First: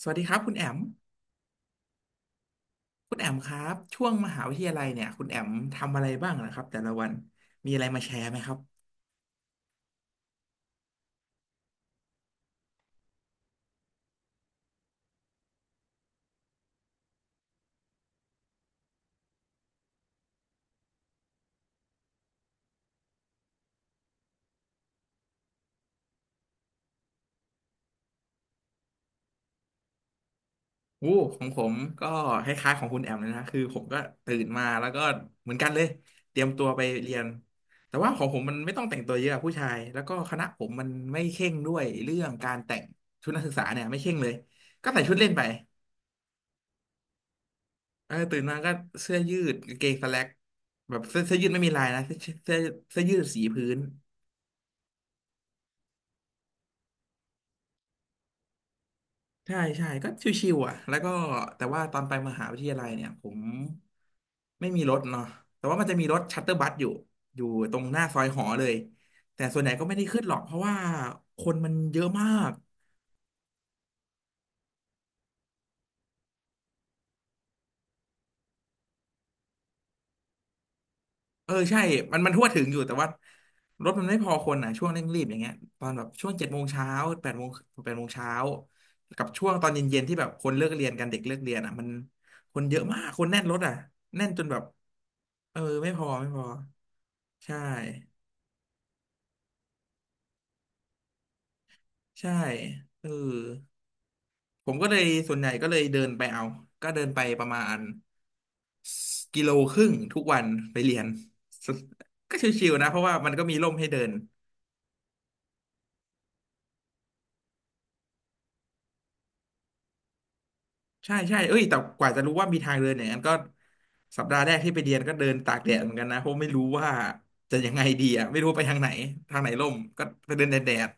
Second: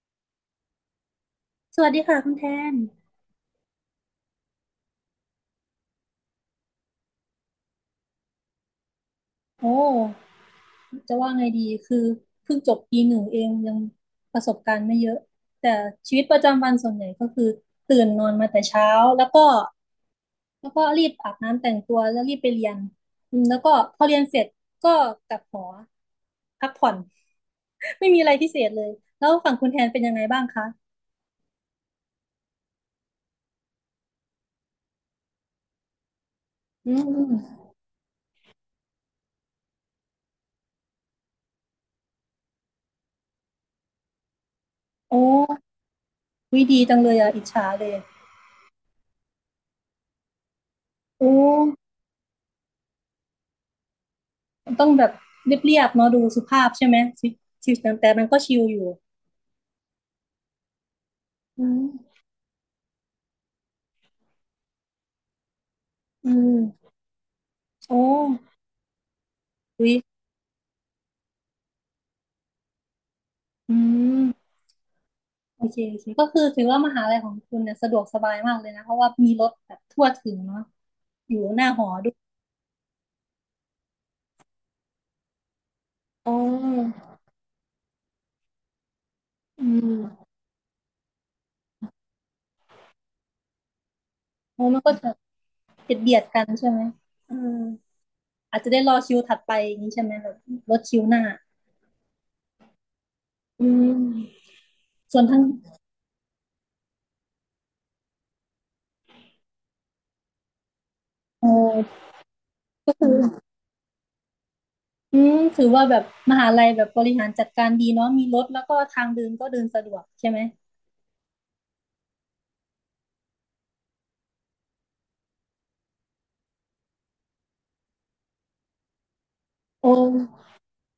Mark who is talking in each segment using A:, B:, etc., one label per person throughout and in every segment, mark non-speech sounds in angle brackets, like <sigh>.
A: สวัสดีครับคุณแอม
B: สวัสดีค่ะคุณแทน
A: คุณแอมครับช่วงมหาวิทยาลัยเนี่ยคุณแอมทำอะไรบ้างนะครับแต่ละวันมีอะไรมาแชร์ไหมครับ
B: โอ้จะว่าไงดีคือเพิ่งจบปีหนึ่งเองยังประสบการณ์ไม่เยอะแต่ชีวิตประจำวันส่วนใหญ่ก็คือตื่นนอนมาแต่เช้าแล้วก็แล้วก็รีบอาบน้ำแต่งตัวแล้วรีบไปเรียนอืมแล้วก็พอเรียนเสร็จก็กลับหอพักผ่อน <laughs> ไม่มีอะไรพิเศษเลยแล้วฝั่งคุณแทนเป็นยังไงบ้างคะ
A: โอ้ของผมก็คล้ายๆของคุณแอมเลยนะคือผมก็ตื่นมาแล้วก็เหมือนกันเลยเตรียมตัวไป
B: อืม
A: เรีย
B: อื
A: น
B: ม
A: แต่ว่าของผมมันไม่ต้องแต่งตัวเยอะผู้ชายแล้วก็คณะผมมันไม่เคร่งด้วยเรื่องการแต่งชุดนักศึกษาเนี่ยไม่เคร่งเลยก็ใส่ชุด
B: โอ้
A: เล่นไป
B: วิดีจังเลยอ่ะอิจฉาเลย
A: เออตื่นมาก็เสื้อยืดกางเกงสแล็กแบบเสื้อ
B: โอ้
A: เสื้อยืดไม่มีลายนะเสื้อเสื้อยืดสีพื้น
B: ต้องแบบเรียบๆเนาะดูสุภาพใช่ไหมชีวิตแต่มันก็ชิลอยู่
A: ใช่ใช่ก็ชิวๆอ่ะแล้วก็แต่
B: อื
A: ว่าตอนไป
B: ม
A: มหาวิทยาลัยเนี่ยผมไม่มีรถเนาะแต่ว่ามันจะมีรถ
B: อื
A: ชัตเตอร์บัสอยู่
B: ม
A: อยู่ตรงห
B: โอ้
A: น้าซอยหอเลยแต่ส่วนใหญ่ก็
B: อุ๊
A: ไม่
B: ย
A: ได้ขึ้นหรอกเพราะว่าคนมันเยอะมาก
B: อืมโอเคโอเคก็คือถือว่ามหาลัยของคุณเนี่ยสะดวกสบายมากเลยนะเพราะว่ามีรถแบบทั่วถึงเนาะอยู่
A: เออ
B: หน้า
A: ใช่
B: หอด้วย
A: มันทั่วถึงอยู่แต่ว่ารถมันไม่พอคนอ่ะช่วงเร่งรีบอย่างเงี้ยตอนแบบช่ว
B: อ๋
A: ง
B: อ
A: เจ็ดโมงเช้าแปดโมงแปดโมงเช้ากับช่วงต
B: อื
A: อนเย็นๆที่แบ
B: ม
A: บคนเลิกเรียนกันเด็กเลิกเรียนอ่ะมันคนเยอะมากคนแน่นรถอ่ะแน่นจนแบบ
B: โอ้มันก็จะ
A: เออไม่
B: เบีย
A: พ
B: ด
A: อ
B: เบียด
A: ไม่พ
B: กั
A: อ
B: นใช่ไหมอืม
A: ใช่
B: อาจจะได้รอคิวถัดไปอย่างนี้ใช่ไหมแบบรถคิวหน้า
A: ใช่เออ
B: อืม
A: ผมก็เลย
B: ส่วน
A: ส่วน
B: ทาง
A: ใหญ่ก็เลยเดินไปเอาก็เดินไปประมาณกิโลครึ่งทุกวันไปเรียน
B: โอ้
A: <laughs> สก็ชิวๆนะ
B: ก็
A: เพราะ
B: คื
A: ว่า
B: อ
A: มันก็มีร่มให้เดิน
B: อืมถือว่าแบบมหาลัยแบบบริหารจัดการดีเนาะมีรถแล้วก็ทางเดินก็เดินสะดวกใช่ไหม
A: ใช่ใช่เอ้ยแต่กว่าจะรู้ว่ามีทางเดินอย่างนั้นก็สัปดาห์แรกที่ไปเรียนก็เดินตากแดดเหมือนกันนะเพราะไม่รู้ว่าจะยังไงดีอ่ะไม่รู้ไปทางไหนทางไหนร่ม
B: โอ้
A: ก็ไปเดินแดดแดด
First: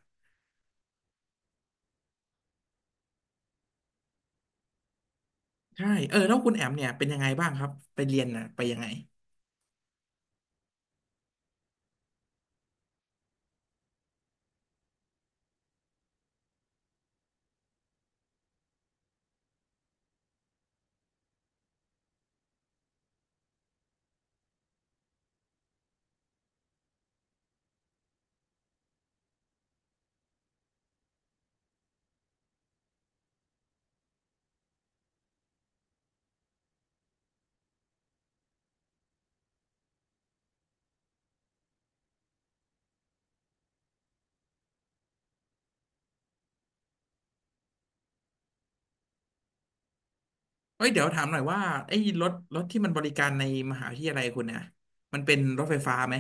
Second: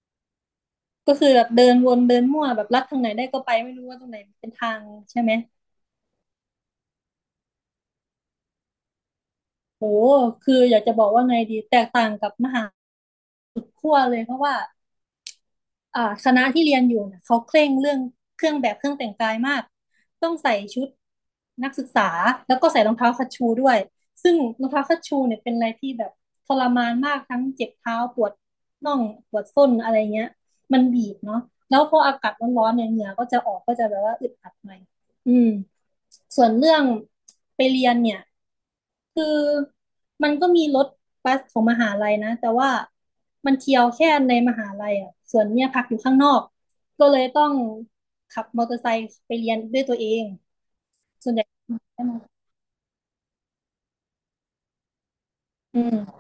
B: ก็คือแบบเดินวนเดินมั่วแบบลัดทางไหนได้ก็ไปไม่รู้ว่าตรงไหนเป็นทางใช่ไหม
A: ใช่เออแล้วคุณแอมเนี่ยเป็นยังไงบ้างครับไปเรียนน่ะไปยังไง
B: โหคืออยากจะบอกว่าไงดีแตกต่างกับมหาขั้วเลยเพราะว่าคณะที่เรียนอยู่น่ะเขาเคร่งเรื่องเครื่องแบบเครื่องแต่งกายมากต้องใส่ชุดนักศึกษาแล้วก็ใส่รองเท้าคัชชูด้วยซึ่งรองเท้าคัชชูเนี่ยเป็นอะไรที่แบบทรมานมากทั้งเจ็บเท้าปวดน่องปวดส้นอะไรเงี้ยมันบีบเนาะแล้วพออากาศร้อนๆเนี่ยเหงื่อก็จะออกก็จะแบบว่าอึดอัดหน่อยอืม ส่วนเรื่องไปเรียนเนี่ยคือมันก็มีรถบัสของมหาลัยนะแต่ว่ามันเที่ยวแค่ในมหาลัยอ่ะส่วนเนี่ยพักอยู่ข้างนอกก็เลยต้องขับมอเตอร์ไซค์ไปเรียนด้วยตัวเอง
A: เฮ้ยเดี๋ยวถามหน่อยว่าไอ้
B: อืม
A: รถที่มันบริการในมหาวิทยาลัยคุณเนี่ยมันเป็นรถไฟ
B: อื
A: ฟ้าไหม
B: ม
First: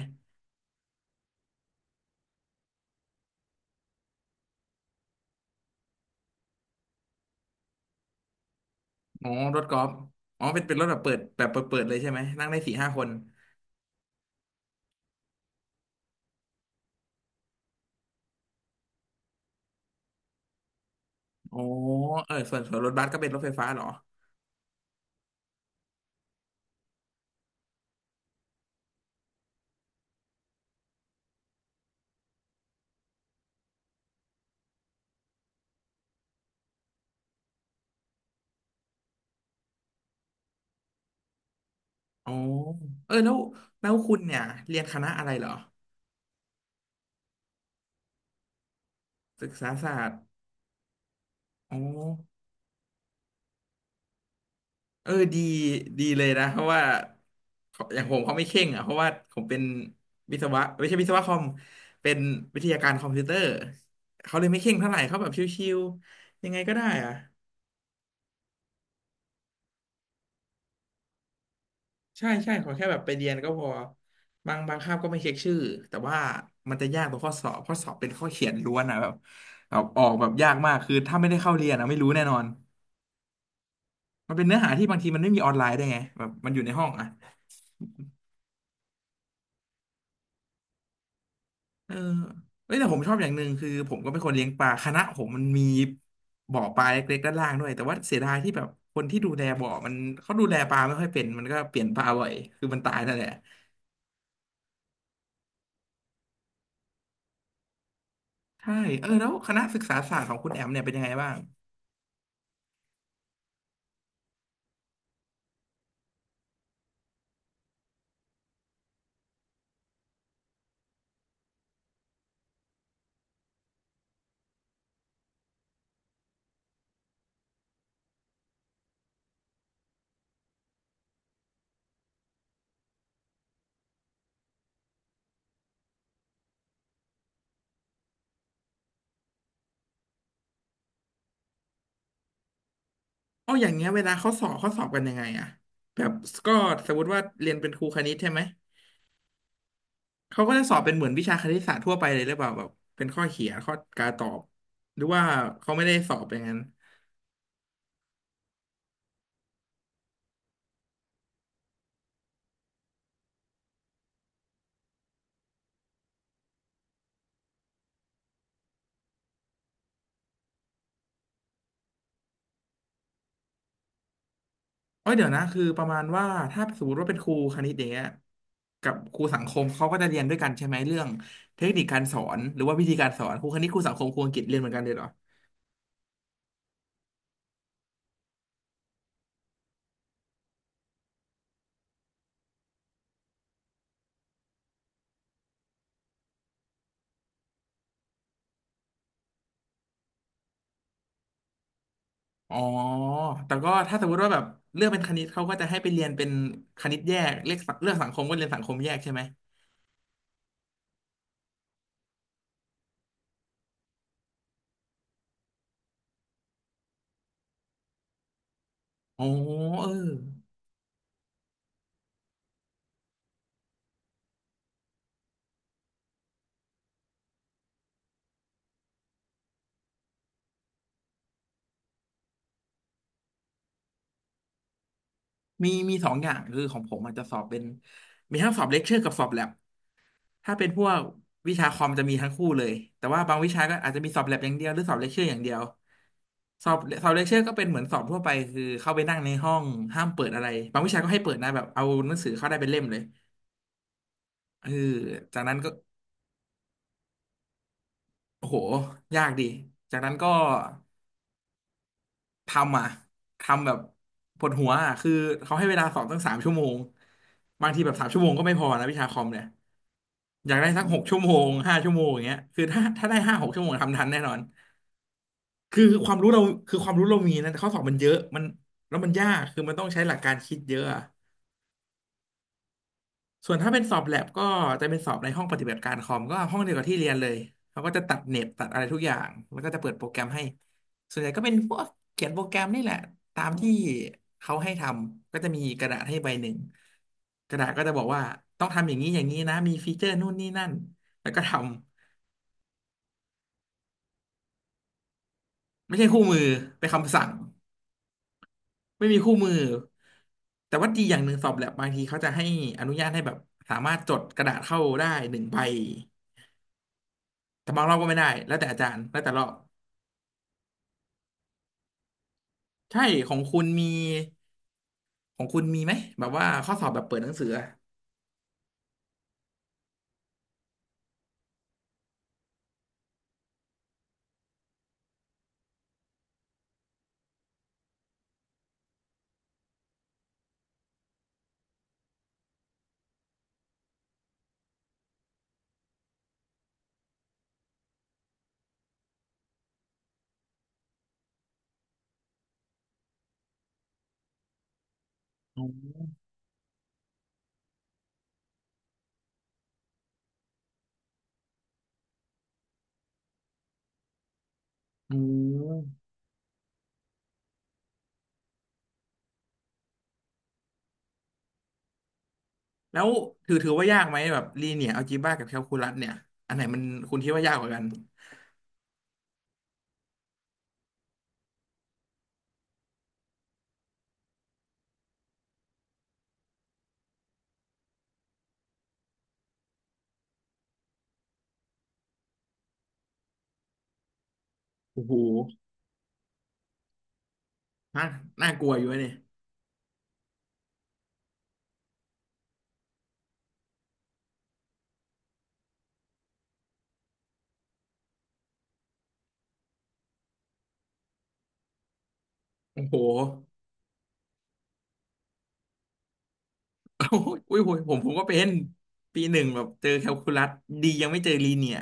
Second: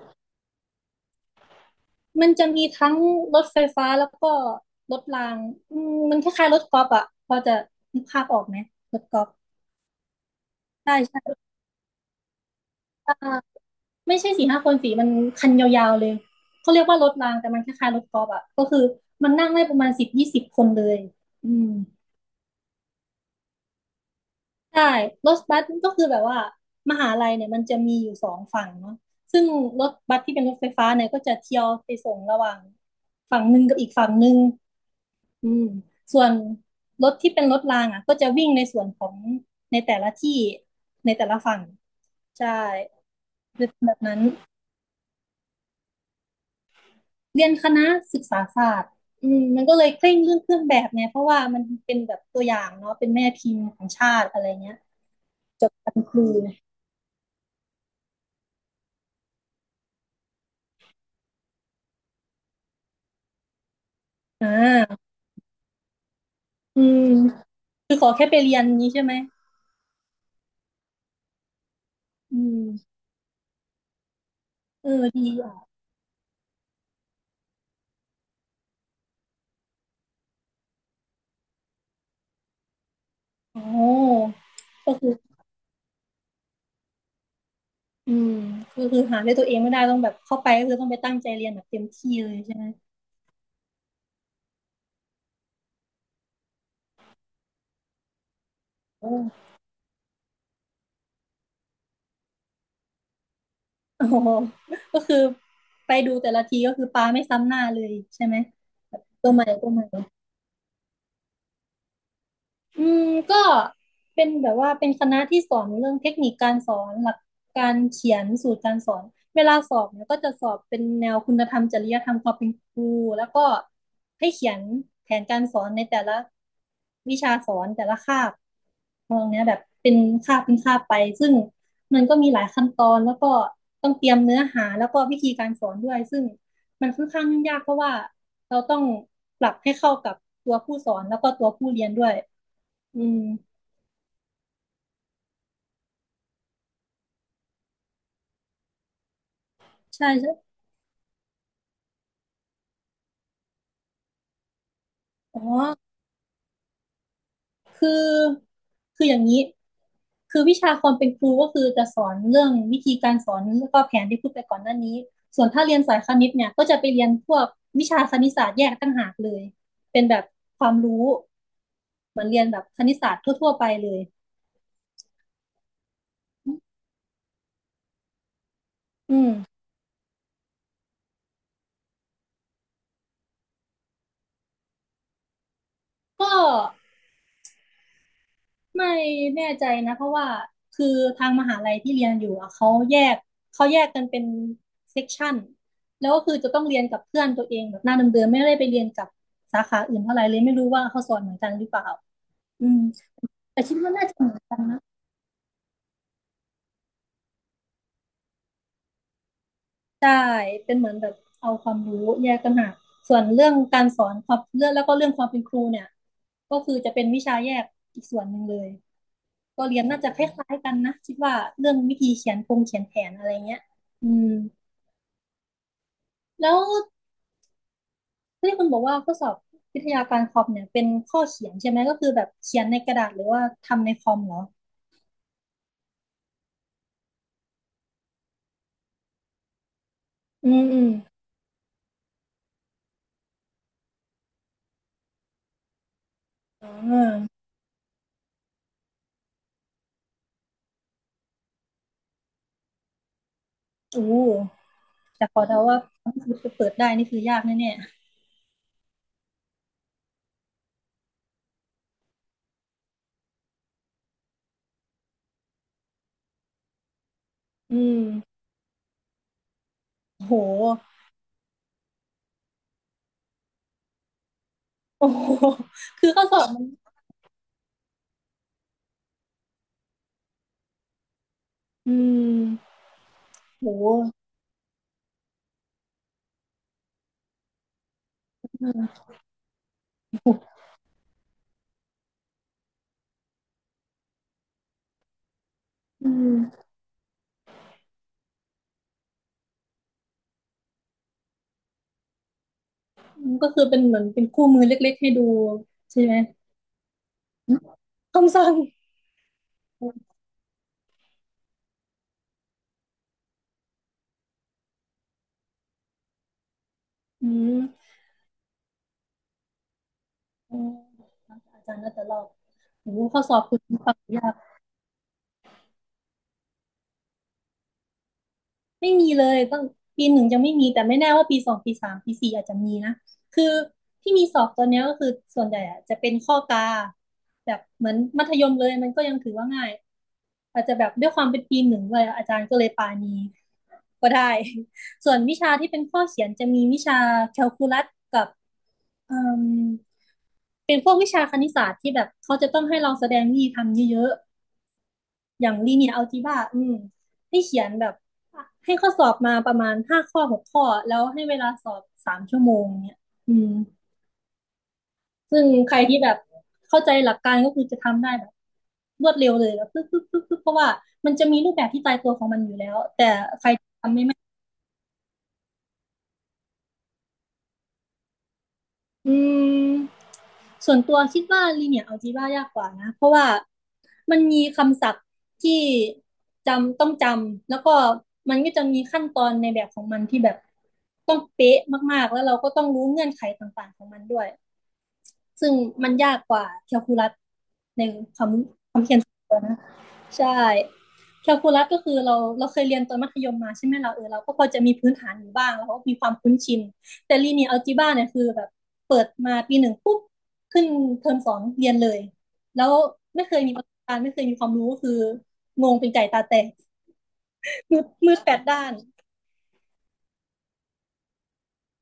B: มันจะมีทั้งรถไฟฟ้าแล้วก็รถรางอืมมันคล้ายๆรถกอล์ฟอ่ะพอจะนึกภาพออกไหมรถกอ
A: อ๋
B: ล์
A: อ
B: ฟ
A: รถกอล์ฟอ๋อเป็นรถ
B: ใช่
A: แบบเปิ
B: ใช
A: ดแบบเปิดเปิดเลยใช่ไหมนั่งได้สี่ห้าคน
B: ่ ไม่ใช่สี่ห้าคนสีมันคันยาวๆเลยเขาเรียกว่ารถรางแต่มันคล้ายๆรถกอล์ฟอ่ะก็คือมันนั่งได้ประมาณสิบยี่สิบคนเลยอื
A: อ๋อ
B: ม
A: เออส่วนรถบัสก็เป็นรถไฟฟ้าเหรอ
B: ใช่รถบัสก็คือแบบว่ามหาลัยเนี่ยมันจะมีอยู่สองฝั่งเนาะซึ่งรถบัสที่เป็นรถไฟฟ้าเนี่ยก็จะเที่ยวไปส่งระหว่างฝั่งหนึ่งกับอีกฝั่งหนึ่งอืมส่วนรถที่เป็นรถรางอ่ะก็จะวิ่งในส่วนของในแต่ละที่ในแต่ละฝั่ง
A: อ๋อ
B: ใช่
A: เออแล้วแล้
B: แบ
A: ว
B: บ
A: คุ
B: นั้
A: ณ
B: น
A: เนี่ยเรียนคณะอะไรเหรอ
B: เรียนคณะศึกษาศาสตร์อืม
A: ศึก
B: มัน
A: ษา
B: ก็เลย
A: ศา
B: เค
A: สต
B: ร่ง
A: ร์
B: เรื่องเครื่องแบบไงเพราะว่ามัน
A: อ๋อ
B: เป็นแบบตัวอย่างเนาะเป็นแม่พิมพ์ของชาติอะไรเงี้ย
A: เออดี
B: จบการ
A: ดี
B: ครู
A: เลยนะ
B: นะ
A: เพราะว่าเขาอย่างผมเขาไม่เข่งอ่ะเพราะว่าผมเป็นวิศวะไม่ใช่วิศวะคอมเป็นวิทยาการคอมพิวเตอร์เขาเล
B: อ่
A: ยไม่เข่งเท่าไหร่
B: า
A: เขาแบบชิวๆยังไงก็
B: อื
A: ได้
B: ม
A: อ่ะ
B: คือขอแค่ไปเรียนนี้ใช่ไหม
A: ใช่
B: อื
A: ใช่
B: ม
A: ขอแค่แบบไปเรียนก็พอบาง
B: เออ
A: คาบก็ไม่
B: ดี
A: เช็คชื่อ
B: อ่ะ
A: แต่ว่ามันจะยากตรงข้อสอบข้อสอบเป็นข้อเขียนล้วนอ่ะแบบออกแบบยากมากคือถ้าไม่ได้เข้าเรียนอะไม่รู้แน่นอน
B: โอ้
A: มันเป็นเนื้อหาที่
B: ก็
A: บางที
B: คือ
A: มันไม่มีออนไลน์ได้วยไงแบบมันอยู่ในห้องอ่ะ
B: อืมก็คือหาด้วยตัวเองไม่ได้ต้องแบบเข้าไปก็คือต้องไปตั้งใจเรียนแบบเต็ม
A: เออ
B: ที่เลยใช่ไหม
A: เอ้ยแต่ผมชอบอย่างหนึ่งคือผมก็เป็นคนเลี้ยงปลาคณะผมมันมีบ่อปลาเล็กๆด้านล่างด้วยแต่ว่าเสียดายที่แบบคน
B: โอ้
A: ที่ดูแลบ่อมันเขาดูแลปลาไม่ค่อยเป็นมันก็เปลี่ยนปลาบ่อยคือมันตายนั่นแหละ
B: โอ้โหก็คือไปดูแต่ละทีก็คือปลาไม่ซ้ำหน้าเลยใช่ไหม
A: ใช่
B: แบบ
A: เออแล้
B: ตั
A: ว
B: วใหม่
A: คณะ
B: ตัว
A: ศึ
B: ให
A: ก
B: ม่
A: ษาศาสตร์ของคุณแอมเนี่ยเป็นยังไงบ้าง
B: อืมก็เป็นแบบว่าเป็นคณะที่สอนเรื่องเทคนิคการสอนหลักการเขียนสูตรการสอนเวลาสอบเนี่ยก็จะสอบเป็นแนวคุณธรรมจริยธรรมความเป็นครูแล้วก็ให้เขียนแผนการสอนในแต่ละวิชาสอนแต่ละคาบตรงเนี้ยแบบเป็นคาบเป็นคาบไปซึ่งมันก็มีหลายขั้นตอนแล้วก็ต้องเตรียมเนื้อหาแล้วก็วิธีการสอนด้วยซึ่งมันค่อนข้างยุ่งยากเพราะว่าเราต้องปรับให้เข้ากับตัวผู้สอนแล้วก็ตัวผู้เรียนด้วยอื
A: อ๋อ
B: ม
A: อย่างเงี้ยเวลาเขาสอบเขาสอบกันยังไงอะแบบก็สมมติว่าเรียนเป็นครูคณิตใช่ไหม
B: ใช่
A: เขา
B: ใช่
A: ก็จะสอบเป็นเหมือนวิชาคณิตศาสตร์ทั่วไปเลยหรือเปล่าแบบเป็นข้อเขียนข้อการตอบหรือว่า
B: อ๋อ
A: เขาไม่ได้สอบอย่างนั้น
B: คือคืออย่างนี้คือวิชาความเป็นครู ก็คือจะสอนเรื่อง วิธีการสอนแล้วก็แผนที่พูดไปก่อนหน้านี้ ส่วนถ้าเรียนสายคณิตเนี่ยก็จะไปเรียนพวก วิชาคณิตศาสตร์แยกต่างหากเลย เป็นแบบความรู้เหมือนเรียนแบบคณิตศาสตร์ทั่วๆไปเลย
A: เอ้ยเดี๋ยวนะคือประมาณว่าถ้าสมมติว่าเป็นครูคณิตอย่างเนี้ยกับค
B: อื
A: รู
B: ม
A: สังคมเขาก็จะเรียนด้วยกันใช่ไหมเรื่องเทคนิคการสอนหรือว่าวิธีการสอนครูคณิตครูสังคมครูอังกฤษเรียนเหมือนกันเลยเหรอ
B: ก็ ไม่แน่ใจนะเพราะว่าคือทางมหาลัยที่เรียนอยู่อะเขาแยกกันเป็นเซกชันแล้วก็คือจะต้องเรียนกับเพื่อนตัวเองแบบหน้าเดิมๆไม่ได้ไปเรียนกับสาขาอื่นเท่าไหร่เลยไม่รู้ว่าเขาสอนเหมือนกันหรือเปล่า
A: อ๋อ
B: อืม
A: แต่
B: แต่
A: ก็
B: คิดว่า
A: ถ้าส
B: น่า
A: มม
B: จะ
A: ติ
B: เห
A: ว่า
B: มื
A: แบ
B: อน
A: บ
B: กันนะ
A: เลือกเป็นคณิตเขาก็จะให้ไปเรียนเป็นคณิตแยกเลขสังเลือกสังคมก็เรียนสังคมแยกใช่ไหม
B: ใช่เป็นเหมือนแบบเอาความรู้แยกต่างหากส่วนเรื่องการสอนความเรื่องแล้วก็เรื่องความเป็นครูเนี่ยก็คือจะเป็นวิชาแยกอีกส่วนหนึ่งเลย
A: อ๋อ
B: ก็เรียน
A: เออ
B: น่าจะคล้ายๆกันนะคิดว่าเรื่องวิธีเขียนโครงเขียนแผนอะไรเงี้ยอืมแล้วที่คุณบอกว่าข้อสอบวิทยาการคอมเนี่ยเป็นข้อเขียนใช่ไหมก็คือแบบเขียนในกระดาษหรือว่าทำในคอมเหรอ
A: มีสองอย่างคือของผมอาจจะสอบเป็นมีทั้งสอบเลคเชอร์กับสอบแลบ
B: อื
A: ถ้า
B: ม
A: เป็น
B: อื
A: พ
B: ม
A: วกวิชาคอมจะมีทั้งคู่เลยแต่ว่าบางวิชาก็อาจจะมีสอบแลบอย่างเดียวหรือสอบเลคเชอร์อย่างเดียว
B: อ
A: สอบสอบเลคเชอ
B: ่า
A: ร์ก็เป็นเหมือนสอบทั่วไปคือเข้าไปนั่งในห้องห้ามเปิดอะไรบางวิชาก็ให้เปิดนะแบบเอาหนังสือเข้าได้เป็นเล่มเลย
B: อู้
A: เออ
B: แต่ข
A: จา
B: อ
A: กนั้น
B: เดา
A: ก็
B: ว่าถ้าเปิดได้นี่คือยากแน่
A: โอ้โหยากดีจากนั้นก็ทำอ่ะทำแบบปวดหัวอ่ะคือเขาให้เวลาสอบตั้งสามชั่วโมงบาง
B: ๆ
A: ที
B: อื
A: แบบ
B: ม
A: สามชั่วโมงก็ไม่พอนะวิชาคอมเนี่ย
B: โ
A: อยากได้
B: ห
A: สักหกชั่วโมงห้าชั่วโมงอย่างเงี้ยคือถ้าได้ห้าหกชั่วโมงทำทันแน่นอน
B: โอ้โห
A: คือค
B: คือ
A: วาม
B: ข้อ
A: รู้
B: ส
A: เรา
B: อบมัน
A: คือความรู้เรามีนะแต่ข้อสอบมันเยอะมันแล้วมันยากคือมันต้องใช้หลักการคิดเยอะอะ
B: อืม
A: ส่วนถ้าเป็น
B: โห
A: สอบแลบก็จะเป็นสอบในห้องปฏิบัติการคอมก็ห้องเดียวกับที่เรียนเลยเขาก็จะตัดเน็ตตัดอะไรทุกอย่างแล้วก็จะเปิดโปรแกรมให้ส่วนใหญ่ก็เป็นพวกเขียนโปรแกรมนี่แหละตามที่เขาให้ทำก็จะมีกระดาษ
B: อื
A: ให้ใบหนึ่ง
B: ม
A: กระดาษก็จะบอกว่าต้องทำอย่างนี้อย่างนี้นะมีฟีเจอร์นู่นนี่นั่นแล้วก็ทำ
B: มันก็คือเป็นเหมือนเป็นคู่มือเล็กๆให้ดู
A: ไม่
B: ใช่
A: ใช่
B: ไหม
A: คู่มือเป็นคำสั่ง
B: คำสั่ง
A: ไม่มีคู่มือ แต่ว่าดีอย่างหนึ่งสอบแลบบางทีเขาจะให้อนุญาตให้แบบสามารถจดกระดาษเข้าได้หนึ่งใบ
B: อืม
A: แต่บางรอบก็ไม่ได้แล้วแต่อาจารย์แล้วแต่รอบ
B: อาจารย์น่าจะรอบโอ้โห
A: ใช่
B: ข้อ
A: ข
B: ส
A: อ
B: อ
A: ง
B: บคุ
A: คุ
B: ณ
A: ณมี
B: ฟังยาก
A: ของคุณมีไหมแบบว่าข้อสอบแบบเปิดหนังสืออะ
B: ไม่มีเลยตั้งปีหนึ่งยังไม่มี แต่ไม่แน่ว่าปีสองปีสามปีสี่อาจจะมีนะคือที่มีสอบตัวเนี้ยก็คือส่วนใหญ่อะจะเป็นข้อกาแบบเหมือนมัธยมเลยมันก็ยังถือว่าง่ายอาจจะแบบด้วยความเป็นปีหนึ่งเลยอาจารย์ก็เลยปานีก็ได้ <laughs> ส่วนวิชาที่เป็นข้อเขียนจะมีวิชาแคลคูลัสกับเอ่มเป็นพวกวิชาคณิตศาสตร์ที่แบบเขาจะต้องให้เราแสดงวิธีทำเยอะ อย่าง
A: อ๋
B: ลีเนียร์อัล
A: อ
B: จีบราอืมให้เขียนแบบให้ข้อสอบมาประมาณห้าข้อหกข้อแล้วให้เวลาสอบ3 ชั่วโมงเนี่ยอืม
A: อื
B: ซึ่งใครที่
A: ม
B: แบบเข้าใจหลักการก็คือจะทำได้แบบรวดเร็วเลยแบบปึ๊บปึ๊บปึ๊บปึ๊บเพราะว่ามันจะมีรูปแบบที่ตายตัวของมันอยู่แล้ว
A: แล้ว
B: แต่ใคร
A: ถือว่ายากไหมแบบลีเนียร์อัลจีบ้ากับแคลคูลัสเนี่ยอันไหนมันคุณคิดว่ายากกว่ากัน
B: อืมส่วนตัวคิดว่าลีเนีย a l จ e b ายากกว่านะเพราะว่ามันมีคำศัพท์ที่จำต้องจำแล้วก็มันก็จะมีขั้นตอนในแบบของมันที่แบบต้องเป๊ะมากๆแล้วเราก็ต้องรู้เงื่อนไขต่างๆของมันด้วย
A: โอ้โห
B: ซึ่งมันยากกว่าแคลคูลัสใน
A: น่า
B: ความรู้
A: น่า
B: สึก
A: กลัวอยู่วะเนี่ย
B: ตัวนะ ใช่ แคลคูลัสก็คือเราเราเคยเรียนตอนมัธยมมาใช่ไหมเราเราก็พอจะมีพื้นฐานอยู่บ้างแล้วก็มีความคุ้นชินแต่ลีเนียร์แอลจีบ้าเนี่ยคือแบบเปิดมาปีหนึ่งปุ๊บขึ้นเทอมสองเรียนเลยแล้ว
A: โอ้โห
B: ไม่เคยมีประสบการณ์ไม่เคยมีความรู้ก็คืองงเป็นไก่ตาแตก
A: <laughs> โอ้ยอุ้ยผม
B: มืด
A: ผมผ
B: มื
A: ม
B: ด
A: ก็
B: แป
A: เป็
B: ด
A: น
B: ด้าน
A: ปีหนึ่งแบบเจอแคลคูลัสดียังไม่เจอลีเนียร์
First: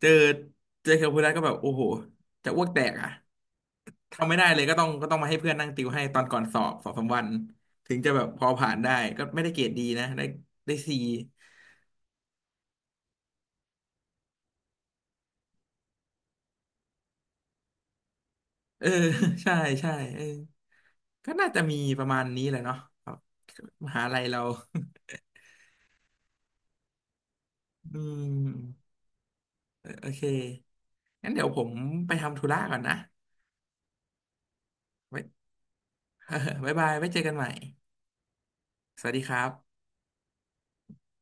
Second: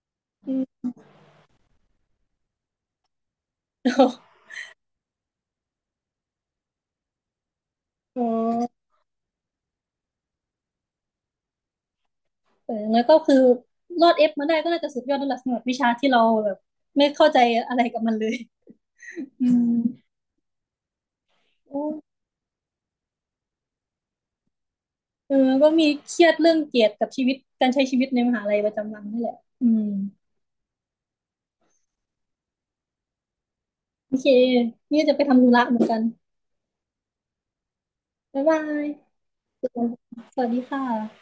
A: เจอ
B: อืม
A: เจอแคลคูลัสก็แบบโอ้โหจะอ้วกแตกอ่ะ
B: <laughs>
A: ทำไม่ได้เลยก็ต้องมาให้เพื่อนนั่งติวให้ตอนก่อนสอบสองสามวันถึงจะแบ
B: อ๋อ
A: บพอผ่านได้ก็ไม่ได้เกรดดีนะได้ได้ซี
B: เออแล้วก็คือรอดเอฟมาได้ก็น่าจะสุดยอดแล้วล่ะสำหรับวิชาที่เราแบบไม่เข้าใจอะไรกับมันเลย
A: เออ <laughs>
B: อื
A: ใช่
B: ม
A: ใช่เออก็น่าจะมี
B: โอ้
A: ประมาณนี้แหละเนาะครับมหาลัยเรา
B: เออก็มีเครียดเรื่องเกียรติกับชีวิตการใช้
A: <laughs> อื
B: ชีวิตใน
A: ม
B: มหาลัยประจำวันนี่แหละอื
A: เอ
B: ม
A: อโอเคงั้นเดี๋ยวผมไปทำธุระก่อนนะ
B: โอเคนี่จะไป
A: ไว้
B: ทำธุระเหมือนกัน
A: <laughs> บ๊ายบายไว้เจอกันใหม่
B: บ๊ายบาย
A: สวัสดีครับ
B: สวัสดีค่ะ